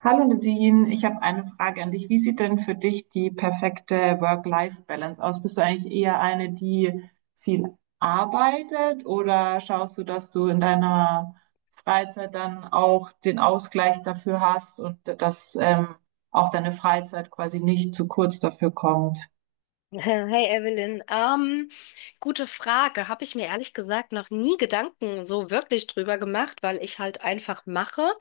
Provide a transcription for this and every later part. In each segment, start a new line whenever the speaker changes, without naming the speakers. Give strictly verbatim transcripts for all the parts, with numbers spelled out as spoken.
Hallo Nadine, ich habe eine Frage an dich. Wie sieht denn für dich die perfekte Work-Life-Balance aus? Bist du eigentlich eher eine, die viel arbeitet, oder schaust du, dass du in deiner Freizeit dann auch den Ausgleich dafür hast und dass ähm, auch deine Freizeit quasi nicht zu kurz dafür kommt?
Hey Evelyn, ähm, gute Frage. Habe ich mir ehrlich gesagt noch nie Gedanken so wirklich drüber gemacht, weil ich halt einfach mache.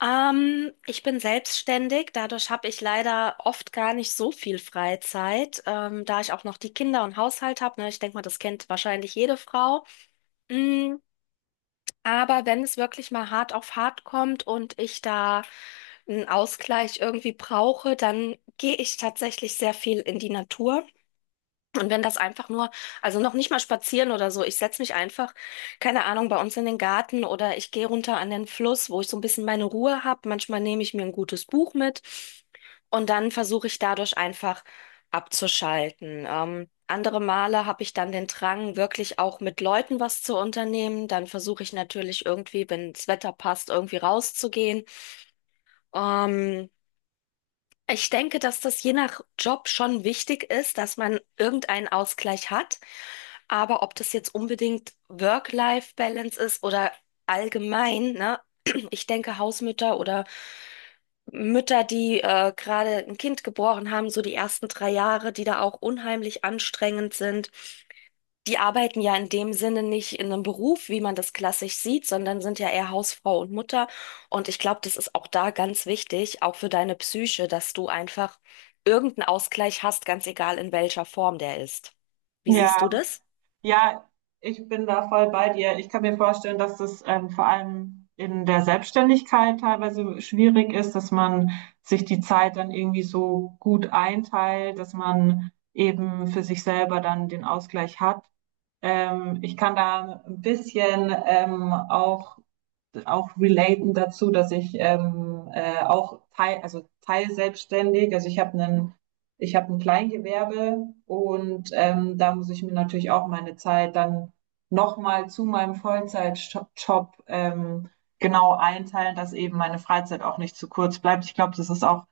Ähm, ich bin selbstständig, dadurch habe ich leider oft gar nicht so viel Freizeit, ähm, da ich auch noch die Kinder und Haushalt habe. Ne? Ich denke mal, das kennt wahrscheinlich jede Frau. Mm, aber wenn es wirklich mal hart auf hart kommt und ich da einen Ausgleich irgendwie brauche, dann gehe ich tatsächlich sehr viel in die Natur. Und wenn das einfach nur, also noch nicht mal spazieren oder so, ich setze mich einfach, keine Ahnung, bei uns in den Garten oder ich gehe runter an den Fluss, wo ich so ein bisschen meine Ruhe habe. Manchmal nehme ich mir ein gutes Buch mit und dann versuche ich dadurch einfach abzuschalten. Ähm, andere Male habe ich dann den Drang, wirklich auch mit Leuten was zu unternehmen. Dann versuche ich natürlich irgendwie, wenn das Wetter passt, irgendwie rauszugehen. Ähm, Ich denke, dass das je nach Job schon wichtig ist, dass man irgendeinen Ausgleich hat. Aber ob das jetzt unbedingt Work-Life-Balance ist oder allgemein, ne? Ich denke, Hausmütter oder Mütter, die äh, gerade ein Kind geboren haben, so die ersten drei Jahre, die da auch unheimlich anstrengend sind. Die arbeiten ja in dem Sinne nicht in einem Beruf, wie man das klassisch sieht, sondern sind ja eher Hausfrau und Mutter. Und ich glaube, das ist auch da ganz wichtig, auch für deine Psyche, dass du einfach irgendeinen Ausgleich hast, ganz egal in welcher Form der ist. Wie siehst du
Ja.
das?
Ja, ich bin da voll bei dir. Ich kann mir vorstellen, dass das ähm, vor allem in der Selbstständigkeit teilweise schwierig ist, dass man sich die Zeit dann irgendwie so gut einteilt, dass man eben für sich selber dann den Ausgleich hat. Ähm, ich kann da ein bisschen ähm, auch auch relaten dazu, dass ich ähm, äh, auch teil, also teilselbstständig, also ich habe einen ich habe ein Kleingewerbe, und ähm, da muss ich mir natürlich auch meine Zeit dann nochmal zu meinem Vollzeitjob ähm, genau einteilen, dass eben meine Freizeit auch nicht zu kurz bleibt. Ich glaube, das ist auch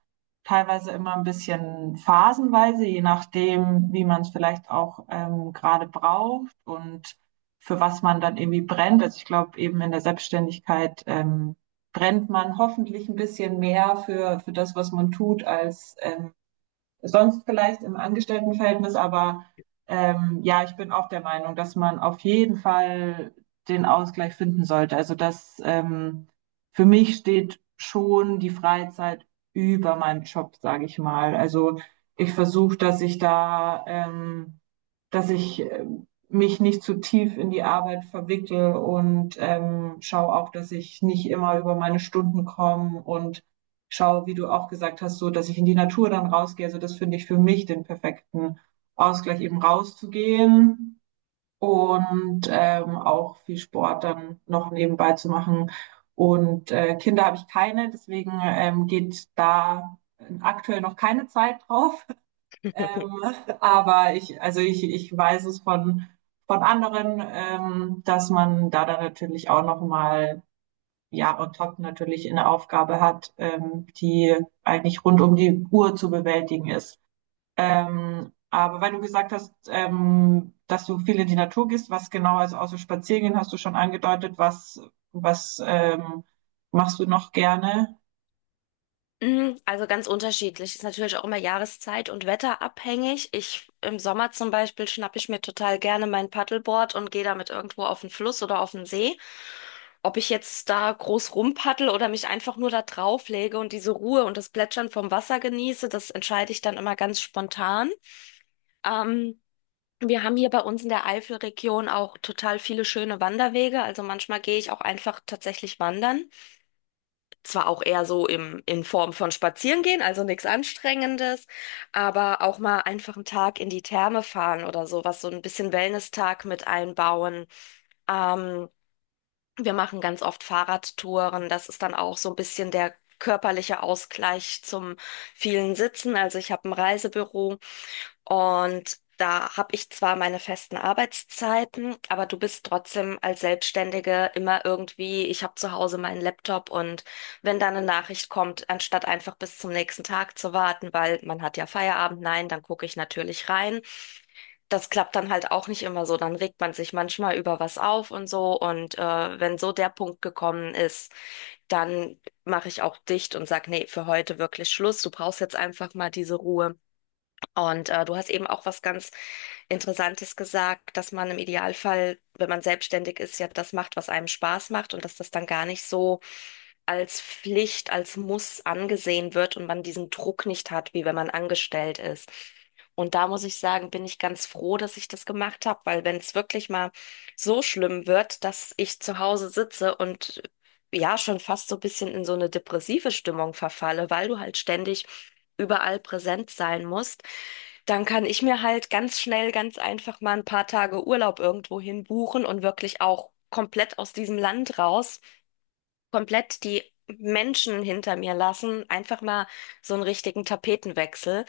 teilweise immer ein bisschen phasenweise, je nachdem, wie man es vielleicht auch ähm, gerade braucht und für was man dann irgendwie brennt. Also ich glaube, eben in der Selbstständigkeit ähm, brennt man hoffentlich ein bisschen mehr für, für das, was man tut, als ähm, sonst vielleicht im Angestelltenverhältnis. Aber ähm, ja, ich bin auch der Meinung, dass man auf jeden Fall den Ausgleich finden sollte. Also das, ähm, für mich steht schon die Freizeit über meinem Job, sage ich mal. Also ich versuche, dass ich da ähm, dass ich äh, mich nicht zu tief in die Arbeit verwickle, und ähm, schaue auch, dass ich nicht immer über meine Stunden komme, und schaue, wie du auch gesagt hast, so, dass ich in die Natur dann rausgehe. Also das finde ich für mich den perfekten Ausgleich, eben rauszugehen und ähm, auch viel Sport dann noch nebenbei zu machen. Und äh, Kinder habe ich keine, deswegen ähm, geht da aktuell noch keine Zeit drauf. Ähm, aber ich, also ich, ich weiß es von, von anderen, ähm, dass man da dann natürlich auch nochmal, ja, on top natürlich eine Aufgabe hat, ähm, die eigentlich rund um die Uhr zu bewältigen ist. Ähm, aber weil du gesagt hast, ähm, dass du viel in die Natur gehst, was genau, also außer Spaziergehen hast du schon angedeutet, was, was ähm, machst du noch gerne?
Mm, also ganz unterschiedlich. Ist natürlich auch immer Jahreszeit und Wetter abhängig. Ich im Sommer zum Beispiel schnappe ich mir total gerne mein Paddleboard und gehe damit irgendwo auf den Fluss oder auf den See. Ob ich jetzt da groß rumpaddel oder mich einfach nur da drauf lege und diese Ruhe und das Plätschern vom Wasser genieße, das entscheide ich dann immer ganz spontan. Ähm, Wir haben hier bei uns in der Eifelregion auch total viele schöne Wanderwege. Also manchmal gehe ich auch einfach tatsächlich wandern. Zwar auch eher so im, in Form von Spazierengehen, also nichts Anstrengendes, aber auch mal einfach einen Tag in die Therme fahren oder sowas, so ein bisschen Wellness-Tag mit einbauen. Ähm, Wir machen ganz oft Fahrradtouren. Das ist dann auch so ein bisschen der körperliche Ausgleich zum vielen Sitzen. Also ich habe ein Reisebüro und da habe ich zwar meine festen Arbeitszeiten, aber du bist trotzdem als Selbstständige immer irgendwie, ich habe zu Hause meinen Laptop und wenn dann eine Nachricht kommt, anstatt einfach bis zum nächsten Tag zu warten, weil man hat ja Feierabend, nein, dann gucke ich natürlich rein. Das klappt dann halt auch nicht immer so. Dann regt man sich manchmal über was auf und so. Und äh, wenn so der Punkt gekommen ist, dann mache ich auch dicht und sag, nee, für heute wirklich Schluss. Du brauchst jetzt einfach mal diese Ruhe. Und äh, du hast eben auch was ganz Interessantes gesagt, dass man im Idealfall, wenn man selbstständig ist, ja das macht, was einem Spaß macht und dass das dann gar nicht so als Pflicht, als Muss angesehen wird und man diesen Druck nicht hat, wie wenn man angestellt ist. Und da muss ich sagen, bin ich ganz froh, dass ich das gemacht habe, weil wenn es wirklich mal so schlimm wird, dass ich zu Hause sitze und ja schon fast so ein bisschen in so eine depressive Stimmung verfalle, weil du halt ständig überall präsent sein musst, dann kann ich mir halt ganz schnell, ganz einfach mal ein paar Tage Urlaub irgendwohin buchen und wirklich auch komplett aus diesem Land raus, komplett die Menschen hinter mir lassen, einfach mal so einen richtigen Tapetenwechsel.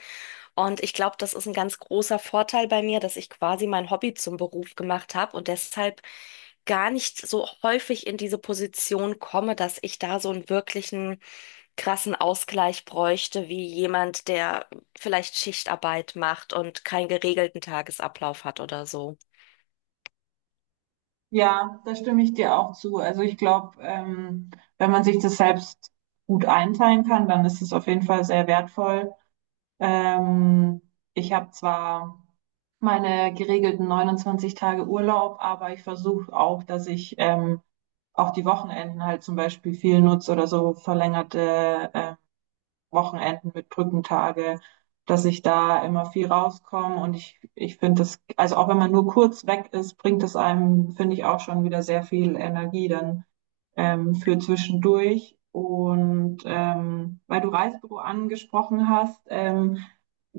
Und ich glaube, das ist ein ganz großer Vorteil bei mir, dass ich quasi mein Hobby zum Beruf gemacht habe und deshalb gar nicht so häufig in diese Position komme, dass ich da so einen wirklichen krassen Ausgleich bräuchte, wie jemand, der vielleicht Schichtarbeit macht und keinen geregelten Tagesablauf hat oder so.
Ja, da stimme ich dir auch zu. Also ich glaube, ähm, wenn man sich das selbst gut einteilen kann, dann ist es auf jeden Fall sehr wertvoll. Ähm, Ich habe zwar meine geregelten neunundzwanzig Tage Urlaub, aber ich versuche auch, dass ich ähm, auch die Wochenenden halt zum Beispiel viel nutze, oder so verlängerte äh, Wochenenden mit Brückentage, dass ich da immer viel rauskomme. Und ich, ich finde das, also auch wenn man nur kurz weg ist, bringt es einem, finde ich, auch schon wieder sehr viel Energie dann ähm, für zwischendurch. Und ähm, weil du Reisebüro angesprochen hast, ähm,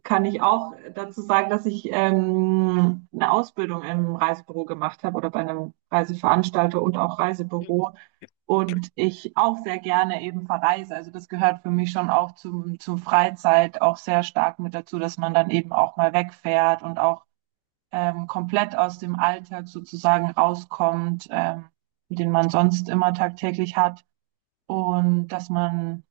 kann ich auch dazu sagen, dass ich ähm, eine Ausbildung im Reisebüro gemacht habe, oder bei einem Reiseveranstalter und auch Reisebüro. Und ich auch sehr gerne eben verreise. Also das gehört für mich schon auch zum, zum Freizeit auch sehr stark mit dazu, dass man dann eben auch mal wegfährt und auch ähm, komplett aus dem Alltag sozusagen rauskommt, ähm, den man sonst immer tagtäglich hat, und dass man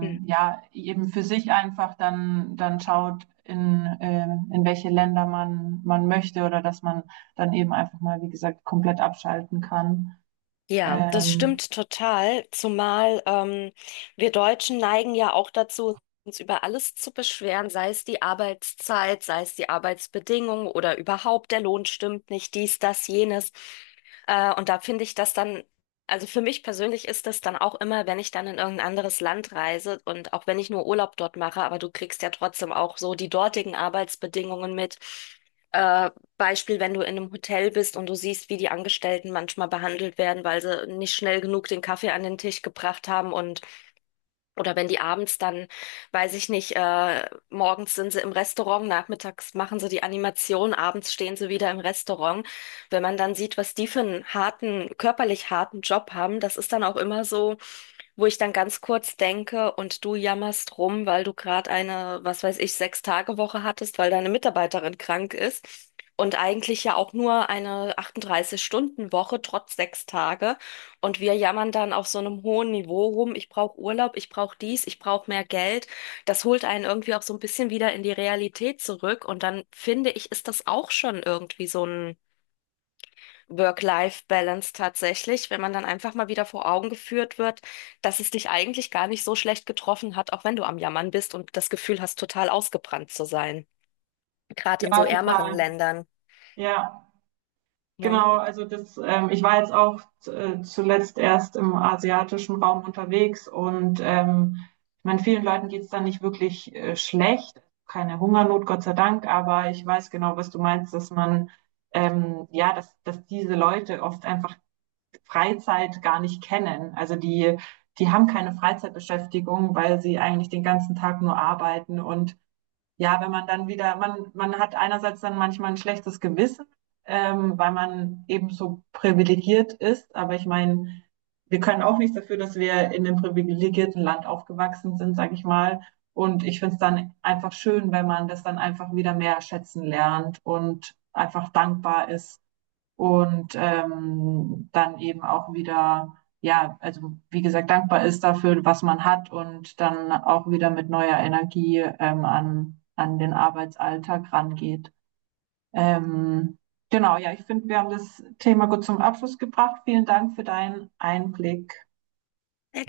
Mhm.
ja eben für sich einfach dann dann schaut, in äh, in welche Länder man man möchte, oder dass man dann eben einfach mal, wie gesagt, komplett abschalten kann.
Ja, das
Ähm,
stimmt total, zumal ähm, wir Deutschen neigen ja auch dazu, uns über alles zu beschweren, sei es die Arbeitszeit, sei es die Arbeitsbedingungen oder überhaupt der Lohn stimmt nicht, dies, das, jenes. Äh, und da finde ich das dann, also für mich persönlich ist das dann auch immer, wenn ich dann in irgendein anderes Land reise und auch wenn ich nur Urlaub dort mache, aber du kriegst ja trotzdem auch so die dortigen Arbeitsbedingungen mit. äh, Beispiel, wenn du in einem Hotel bist und du siehst, wie die Angestellten manchmal behandelt werden, weil sie nicht schnell genug den Kaffee an den Tisch gebracht haben und oder wenn die abends dann, weiß ich nicht, äh, morgens sind sie im Restaurant, nachmittags machen sie die Animation, abends stehen sie wieder im Restaurant. Wenn man dann sieht, was die für einen harten, körperlich harten Job haben, das ist dann auch immer so, wo ich dann ganz kurz denke und du jammerst rum, weil du gerade eine, was weiß ich, Sechs-Tage-Woche hattest, weil deine Mitarbeiterin krank ist. Und eigentlich ja auch nur eine achtunddreißig stunden woche trotz sechs Tage. Und wir jammern dann auf so einem hohen Niveau rum, ich brauche Urlaub, ich brauche dies, ich brauche mehr Geld. Das holt einen irgendwie auch so ein bisschen wieder in die Realität zurück. Und dann finde ich, ist das auch schon irgendwie so ein Work-Life-Balance tatsächlich, wenn man dann einfach mal wieder vor Augen geführt wird, dass es dich eigentlich gar nicht so schlecht getroffen hat, auch wenn du am Jammern bist und das Gefühl hast, total ausgebrannt zu sein. Gerade in
ja,
so ärmeren
total.
Ländern.
Ja.
Ne?
Genau, also das, ähm, ich war jetzt auch äh, zuletzt erst im asiatischen Raum unterwegs, und ähm, ich meine, vielen Leuten geht's da nicht wirklich äh, schlecht, keine Hungernot, Gott sei Dank, aber ich weiß genau, was du meinst, dass man, ähm, ja, dass, dass diese Leute oft einfach Freizeit gar nicht kennen. Also die, die haben keine Freizeitbeschäftigung, weil sie eigentlich den ganzen Tag nur arbeiten. Und ja, wenn man dann wieder, man, man hat einerseits dann manchmal ein schlechtes Gewissen, ähm, weil man eben so privilegiert ist. Aber ich meine, wir können auch nichts dafür, dass wir in einem privilegierten Land aufgewachsen sind, sage ich mal. Und ich finde es dann einfach schön, wenn man das dann einfach wieder mehr schätzen lernt und einfach dankbar ist und ähm, dann eben auch wieder, ja, also wie gesagt, dankbar ist dafür, was man hat, und dann auch wieder mit neuer Energie ähm, an, an den Arbeitsalltag rangeht. Ähm, genau, ja, ich finde, wir haben das Thema gut zum Abschluss gebracht. Vielen Dank für deinen Einblick.
Sehr